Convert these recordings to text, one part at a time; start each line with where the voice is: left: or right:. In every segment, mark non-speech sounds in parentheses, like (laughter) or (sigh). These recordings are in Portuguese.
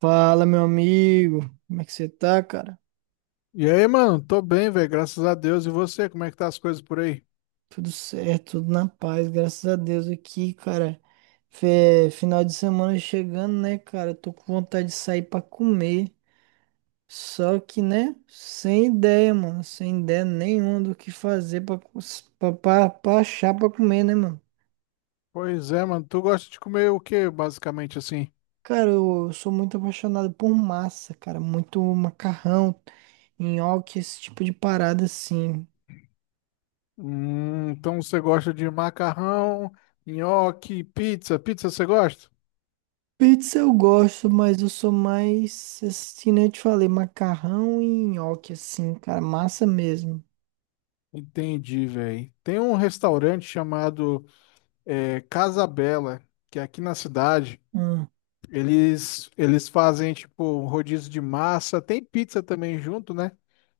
right: Fala, meu amigo. Como é que você tá, cara?
left: E aí, mano? Tô bem, velho, graças a Deus. E você, como é que tá as coisas por aí?
right: Tudo certo, tudo na paz, graças a Deus aqui, cara. Final de semana chegando, né, cara? Tô com vontade de sair pra comer. Só que, né, sem ideia, mano. Sem ideia nenhuma do que fazer pra achar pra comer, né, mano?
left: Pois é, mano. Tu gosta de comer o quê, basicamente, assim?
right: Cara, eu sou muito apaixonado por massa, cara. Muito macarrão, nhoque, esse tipo de parada assim.
left: Então você gosta de macarrão, nhoque, pizza. Pizza você gosta?
right: Pizza eu gosto, mas eu sou mais, assim, né? Eu te falei, macarrão e nhoque, assim, cara, massa mesmo.
left: Entendi, velho. Tem um restaurante chamado Casa Bela, que é aqui na cidade.
right: Hum,
left: Eles fazem, tipo, rodízio de massa. Tem pizza também junto, né?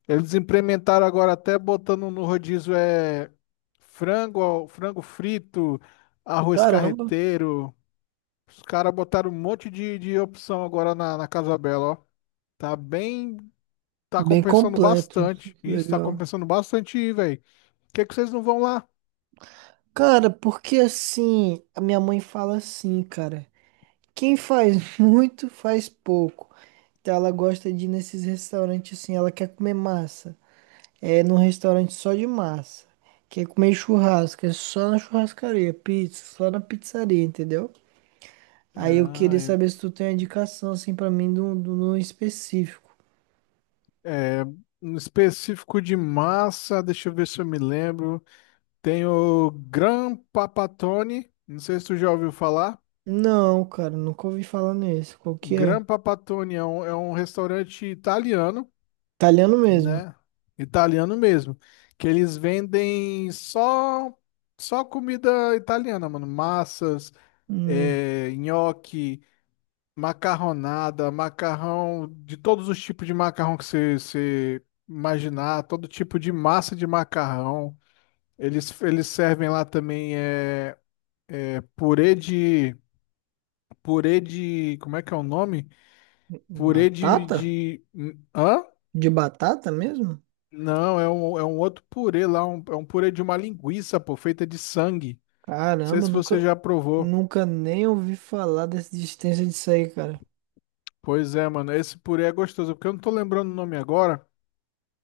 left: Eles implementaram agora até botando no rodízio frango, frango frito, arroz
right: caramba,
left: carreteiro. Os caras botaram um monte de opção agora na Casa Bela, ó. Tá bem, tá
right: bem
left: compensando
right: completo,
left: bastante. Isso tá
right: legal.
left: compensando bastante ir, velho. Por que é que vocês não vão lá?
right: Cara, porque assim, a minha mãe fala assim, cara, quem faz (laughs) muito faz pouco. Então ela gosta de ir nesses restaurantes assim, ela quer comer massa. É num restaurante só de massa. Quer comer churrasco, é só na churrascaria, pizza, só na pizzaria, entendeu? Aí eu queria
left: Ah,
right: saber se tu tem uma indicação, assim, pra mim, no específico.
left: é, é, um específico de massa, deixa eu ver se eu me lembro. Tem o Gran Papatone, não sei se tu já ouviu falar.
right: Não, cara, nunca ouvi falar nesse. Qual que é?
left: Grampa Patoni é um restaurante italiano,
right: Italiano mesmo.
left: né? Italiano mesmo. Que eles vendem só comida italiana, mano. Massas,
right: Hum,
left: nhoque, macarronada, macarrão, de todos os tipos de macarrão que você imaginar, todo tipo de massa de macarrão. Eles servem lá também purê de. Purê de. Como é que é o nome? Purê
right: batata?
left: de. Hã?
right: De batata mesmo?
left: Não, é um outro purê lá, é um purê de uma linguiça, pô, feita de sangue. Não sei
right: Caramba,
left: se você já provou.
right: nunca nem ouvi falar dessa existência disso aí, cara.
left: Pois é, mano, esse purê é gostoso, porque eu não tô lembrando o nome agora,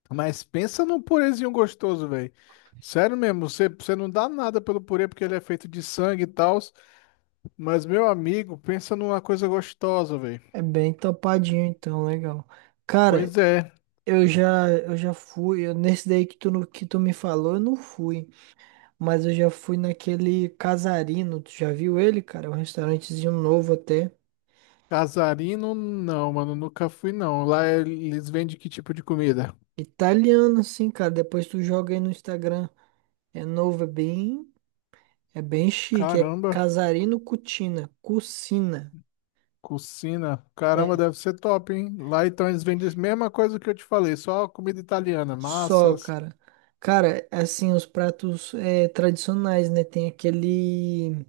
left: mas pensa num purêzinho gostoso, velho. Sério mesmo, você não dá nada pelo purê porque ele é feito de sangue e tal, mas meu amigo, pensa numa coisa gostosa, velho.
right: É bem topadinho, então, legal. Cara,
left: Pois é,
right: eu já fui, nesse daí que tu, no- que tu me falou, eu não fui. Mas eu já fui naquele Casarino, tu já viu ele, cara? É um restaurantezinho novo até.
left: casarino não, mano, nunca fui não. Lá eles vendem que tipo de comida?
right: Italiano, sim, cara. Depois tu joga aí no Instagram. É novo, é bem, é bem chique. É
left: Caramba.
right: Casarino Cucina. Cucina.
left: Cucina, caramba,
right: É,
left: deve ser top, hein? Lá então eles vendem a mesma coisa que eu te falei, só comida italiana,
right: só,
left: massas.
right: cara. Cara, assim, os pratos é, tradicionais, né? Tem aquele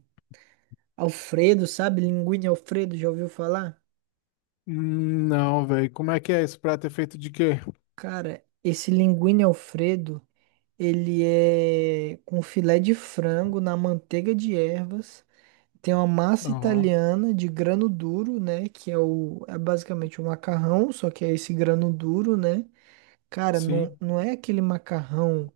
right: Alfredo, sabe? Linguine Alfredo, já ouviu falar?
left: Não, velho, como é que é esse prato? É feito de quê?
right: Cara, esse linguine Alfredo, ele é com filé de frango na manteiga de ervas. Tem uma massa
left: Aham,
right: italiana de grano duro, né? Que é o, é basicamente o macarrão, só que é esse grano duro, né? Cara,
left: sim.
right: não é aquele macarrão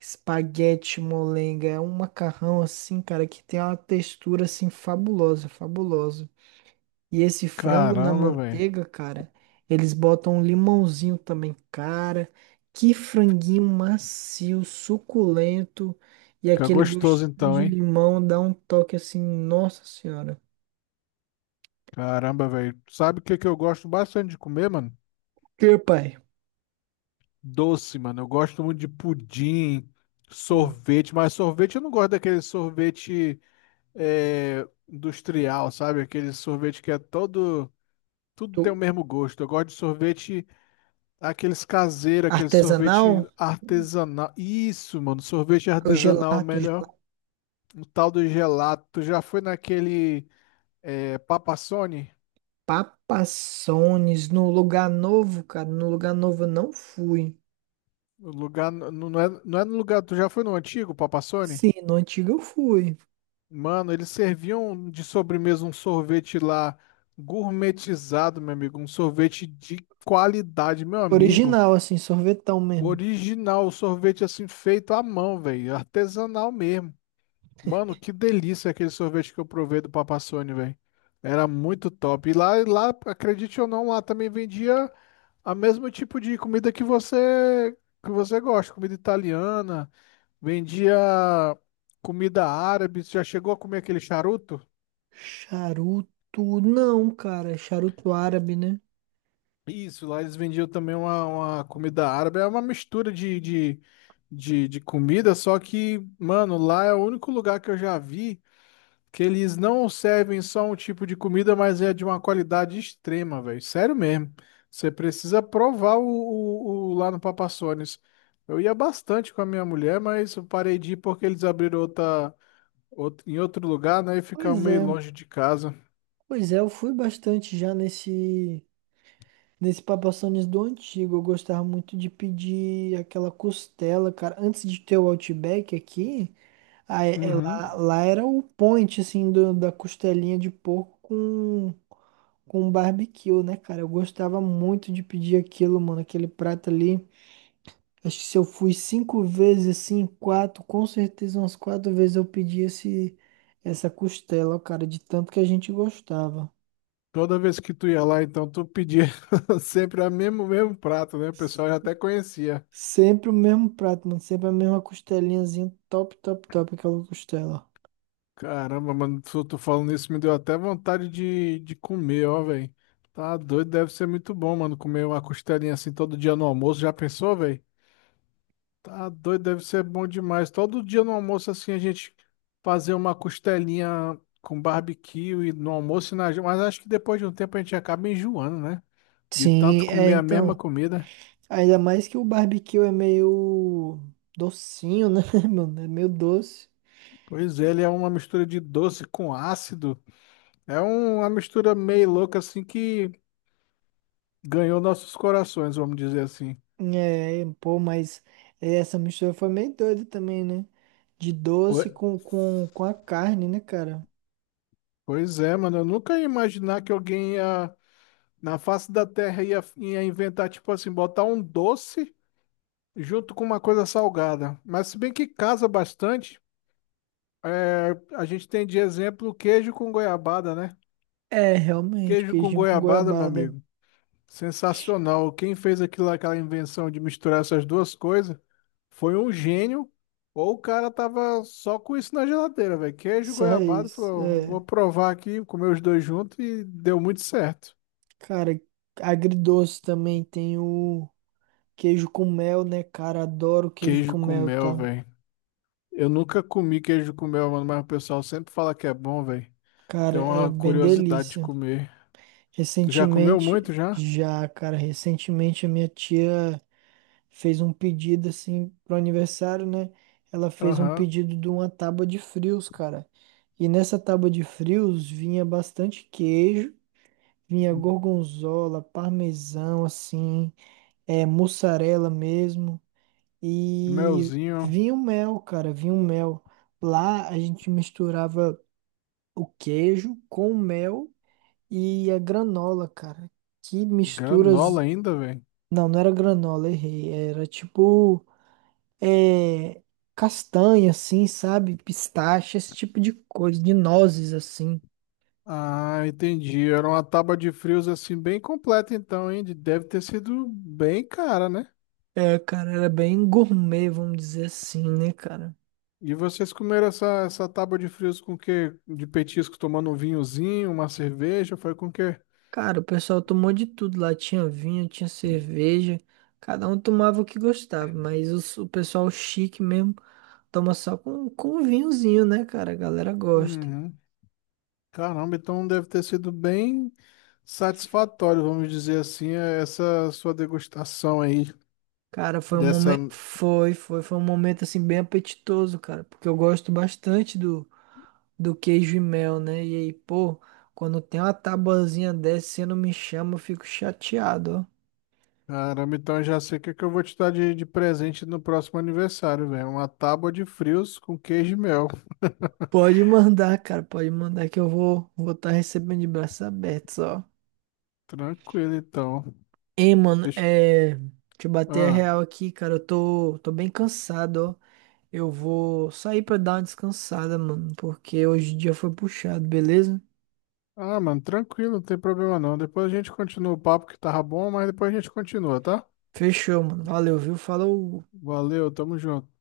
right: espaguete molenga, é um macarrão assim, cara, que tem uma textura assim fabulosa, fabulosa. E esse frango na
left: Caramba, velho.
right: manteiga, cara, eles botam um limãozinho também, cara. Que franguinho macio, suculento, e
left: Fica
right: aquele
left: gostoso
right: gostinho
left: então,
right: de
left: hein?
right: limão dá um toque assim, nossa senhora.
left: Caramba, velho. Sabe o que que eu gosto bastante de comer, mano?
right: Meu pai,
left: Doce, mano. Eu gosto muito de pudim, sorvete, mas sorvete eu não gosto daquele sorvete industrial, sabe? Aquele sorvete que é todo. Tudo tem o
right: do
left: mesmo gosto. Eu gosto de sorvete. Aqueles caseiros, aquele
right: artesanal,
left: sorvete artesanal. Isso, mano, sorvete
right: o
left: artesanal é o
right: gelato,
left: melhor.
right: gelato,
left: O tal do gelato. Tu já foi naquele Papassone?
right: papassones, no lugar novo, cara, no lugar novo eu não fui.
left: O lugar, não é, não é no lugar, tu já foi no antigo Papassone?
right: Sim, no antigo eu fui.
left: Mano, eles serviam de sobremesa um sorvete lá gourmetizado, meu amigo. Um sorvete de qualidade, meu amigo.
right: Original, assim, sorvetão mesmo.
left: Original, sorvete assim feito à mão, velho. Artesanal mesmo. Mano, que delícia aquele sorvete que eu provei do Papasôni, velho. Era muito top. E lá, acredite ou não, lá também vendia a mesmo tipo de comida que você gosta, comida italiana, vendia comida árabe. Você já chegou a comer aquele charuto?
right: Charuto, não, cara, charuto árabe, né?
left: Isso, lá eles vendiam também uma comida árabe. É uma mistura de comida, só que, mano, lá é o único lugar que eu já vi. Que eles não servem só um tipo de comida, mas é de uma qualidade extrema, velho. Sério mesmo. Você precisa provar o lá no Papassones. Eu ia bastante com a minha mulher, mas eu parei de ir porque eles abriram outra, em outro lugar, né? E ficava
right: Pois
left: meio
right: é,
left: longe de casa.
right: pois é, eu fui bastante já nesse Papassones do antigo. Eu gostava muito de pedir aquela costela, cara. Antes de ter o Outback aqui, aí,
left: Uhum.
right: lá era o point, assim, do- da costelinha de porco com barbecue, né, cara? Eu gostava muito de pedir aquilo, mano, aquele prato ali. Acho que se eu fui cinco vezes, assim, quatro, com certeza umas quatro vezes eu pedi essa costela, ó, cara, de tanto que a gente gostava.
left: Toda vez que tu ia lá, então, tu pedia (laughs) sempre o mesmo prato, né? O pessoal já até conhecia.
right: Sempre o mesmo prato, mano, sempre a mesma costelinhazinha, top, top, top, aquela costela.
left: Caramba, mano, tu falando isso me deu até vontade de comer, ó, velho. Tá doido, deve ser muito bom, mano, comer uma costelinha assim todo dia no almoço. Já pensou, velho? Tá doido, deve ser bom demais. Todo dia no almoço, assim, a gente fazer uma costelinha com barbecue e no almoço e na... Mas acho que depois de um tempo a gente acaba enjoando, né? De
right: Sim,
left: tanto
right: é,
left: comer a mesma
right: então.
left: comida.
right: Ainda mais que o barbecue é meio docinho, né, (laughs) mano? É meio doce.
left: Pois é, ele é uma mistura de doce com ácido. Uma mistura meio louca, assim, que ganhou nossos corações, vamos dizer assim.
right: É, pô, mas essa mistura foi meio doida também, né? De doce
left: Poi-
right: com a carne, né, cara?
left: Pois é, mano, eu nunca ia imaginar que alguém ia, na face da Terra ia inventar, tipo assim, botar um doce junto com uma coisa salgada. Mas se bem que casa bastante, é, a gente tem de exemplo o queijo com goiabada, né?
right: É, realmente,
left: Queijo com
right: queijinho com
left: goiabada, meu
right: goiabada.
left: amigo. Sensacional. Quem fez aquilo, aquela invenção de misturar essas duas coisas foi um gênio, ou o cara tava só com isso na geladeira, velho. Queijo,
right: Só
left: goiabada,
right: isso.
left: falou,
right: É.
left: vou provar aqui, comer os dois juntos e deu muito certo.
right: Cara, agridoce também tem o queijo com mel, né, cara? Adoro queijo
left: Queijo
right: com
left: com
right: mel,
left: mel,
right: tá?
left: velho. Eu nunca comi queijo com mel, mano, mas o pessoal sempre fala que é bom, velho. Tem
right: Cara, é
left: uma
right: bem
left: curiosidade de
right: delícia.
left: comer. Tu já comeu muito
right: Recentemente,
left: já?
right: já, cara, recentemente a minha tia fez um pedido assim pro aniversário, né? Ela fez um
left: Aham.
right: pedido de uma tábua de frios, cara. E nessa tábua de frios vinha bastante queijo, vinha gorgonzola, parmesão, assim, é, mussarela mesmo. E
left: Melzinho,
right: vinha o mel, cara, vinha o mel. Lá a gente misturava o queijo com o mel e a granola, cara. Que misturas.
left: granola ainda, velho.
right: Não, não era granola, errei. Era tipo, é, castanha, assim, sabe? Pistache, esse tipo de coisa, de nozes, assim.
left: Ah, entendi. Era uma tábua de frios assim bem completa então, hein? De- Deve ter sido bem cara, né?
right: É, cara, era bem gourmet, vamos dizer assim, né, cara?
left: E vocês comeram essa tábua de frios com o quê? De petisco, tomando um vinhozinho, uma cerveja, foi com o quê?
right: Cara, o pessoal tomou de tudo lá. Tinha vinho, tinha cerveja. Cada um tomava o que gostava, mas o pessoal chique mesmo toma só com um vinhozinho, né, cara? A galera gosta.
left: Uhum. Caramba, então deve ter sido bem satisfatório, vamos dizer assim, essa sua degustação aí
right: Cara, foi um
left: dessa.
right: momento. Foi um momento assim bem apetitoso, cara. Porque eu gosto bastante do, do queijo e mel, né? E aí, pô, quando tem uma tabuazinha dessa, você não me chama, eu fico chateado, ó.
left: Caramba, então eu já sei o que é que eu vou te dar de presente no próximo aniversário, velho. Uma tábua de frios com queijo e mel.
right: Pode mandar, cara, pode mandar que eu vou estar recebendo de braços abertos, ó.
left: Tranquilo, então.
right: Ei, mano,
left: Deixa...
right: é, deixa eu bater a
left: Ah.
right: real aqui, cara, tô bem cansado, ó. Eu vou sair pra dar uma descansada, mano, porque hoje o dia foi puxado, beleza?
left: Ah, mano, tranquilo, não tem problema não. Depois a gente continua o papo que tava bom, mas depois a gente continua, tá?
right: Fechou, mano. Valeu, viu? Falou.
left: Valeu, tamo junto.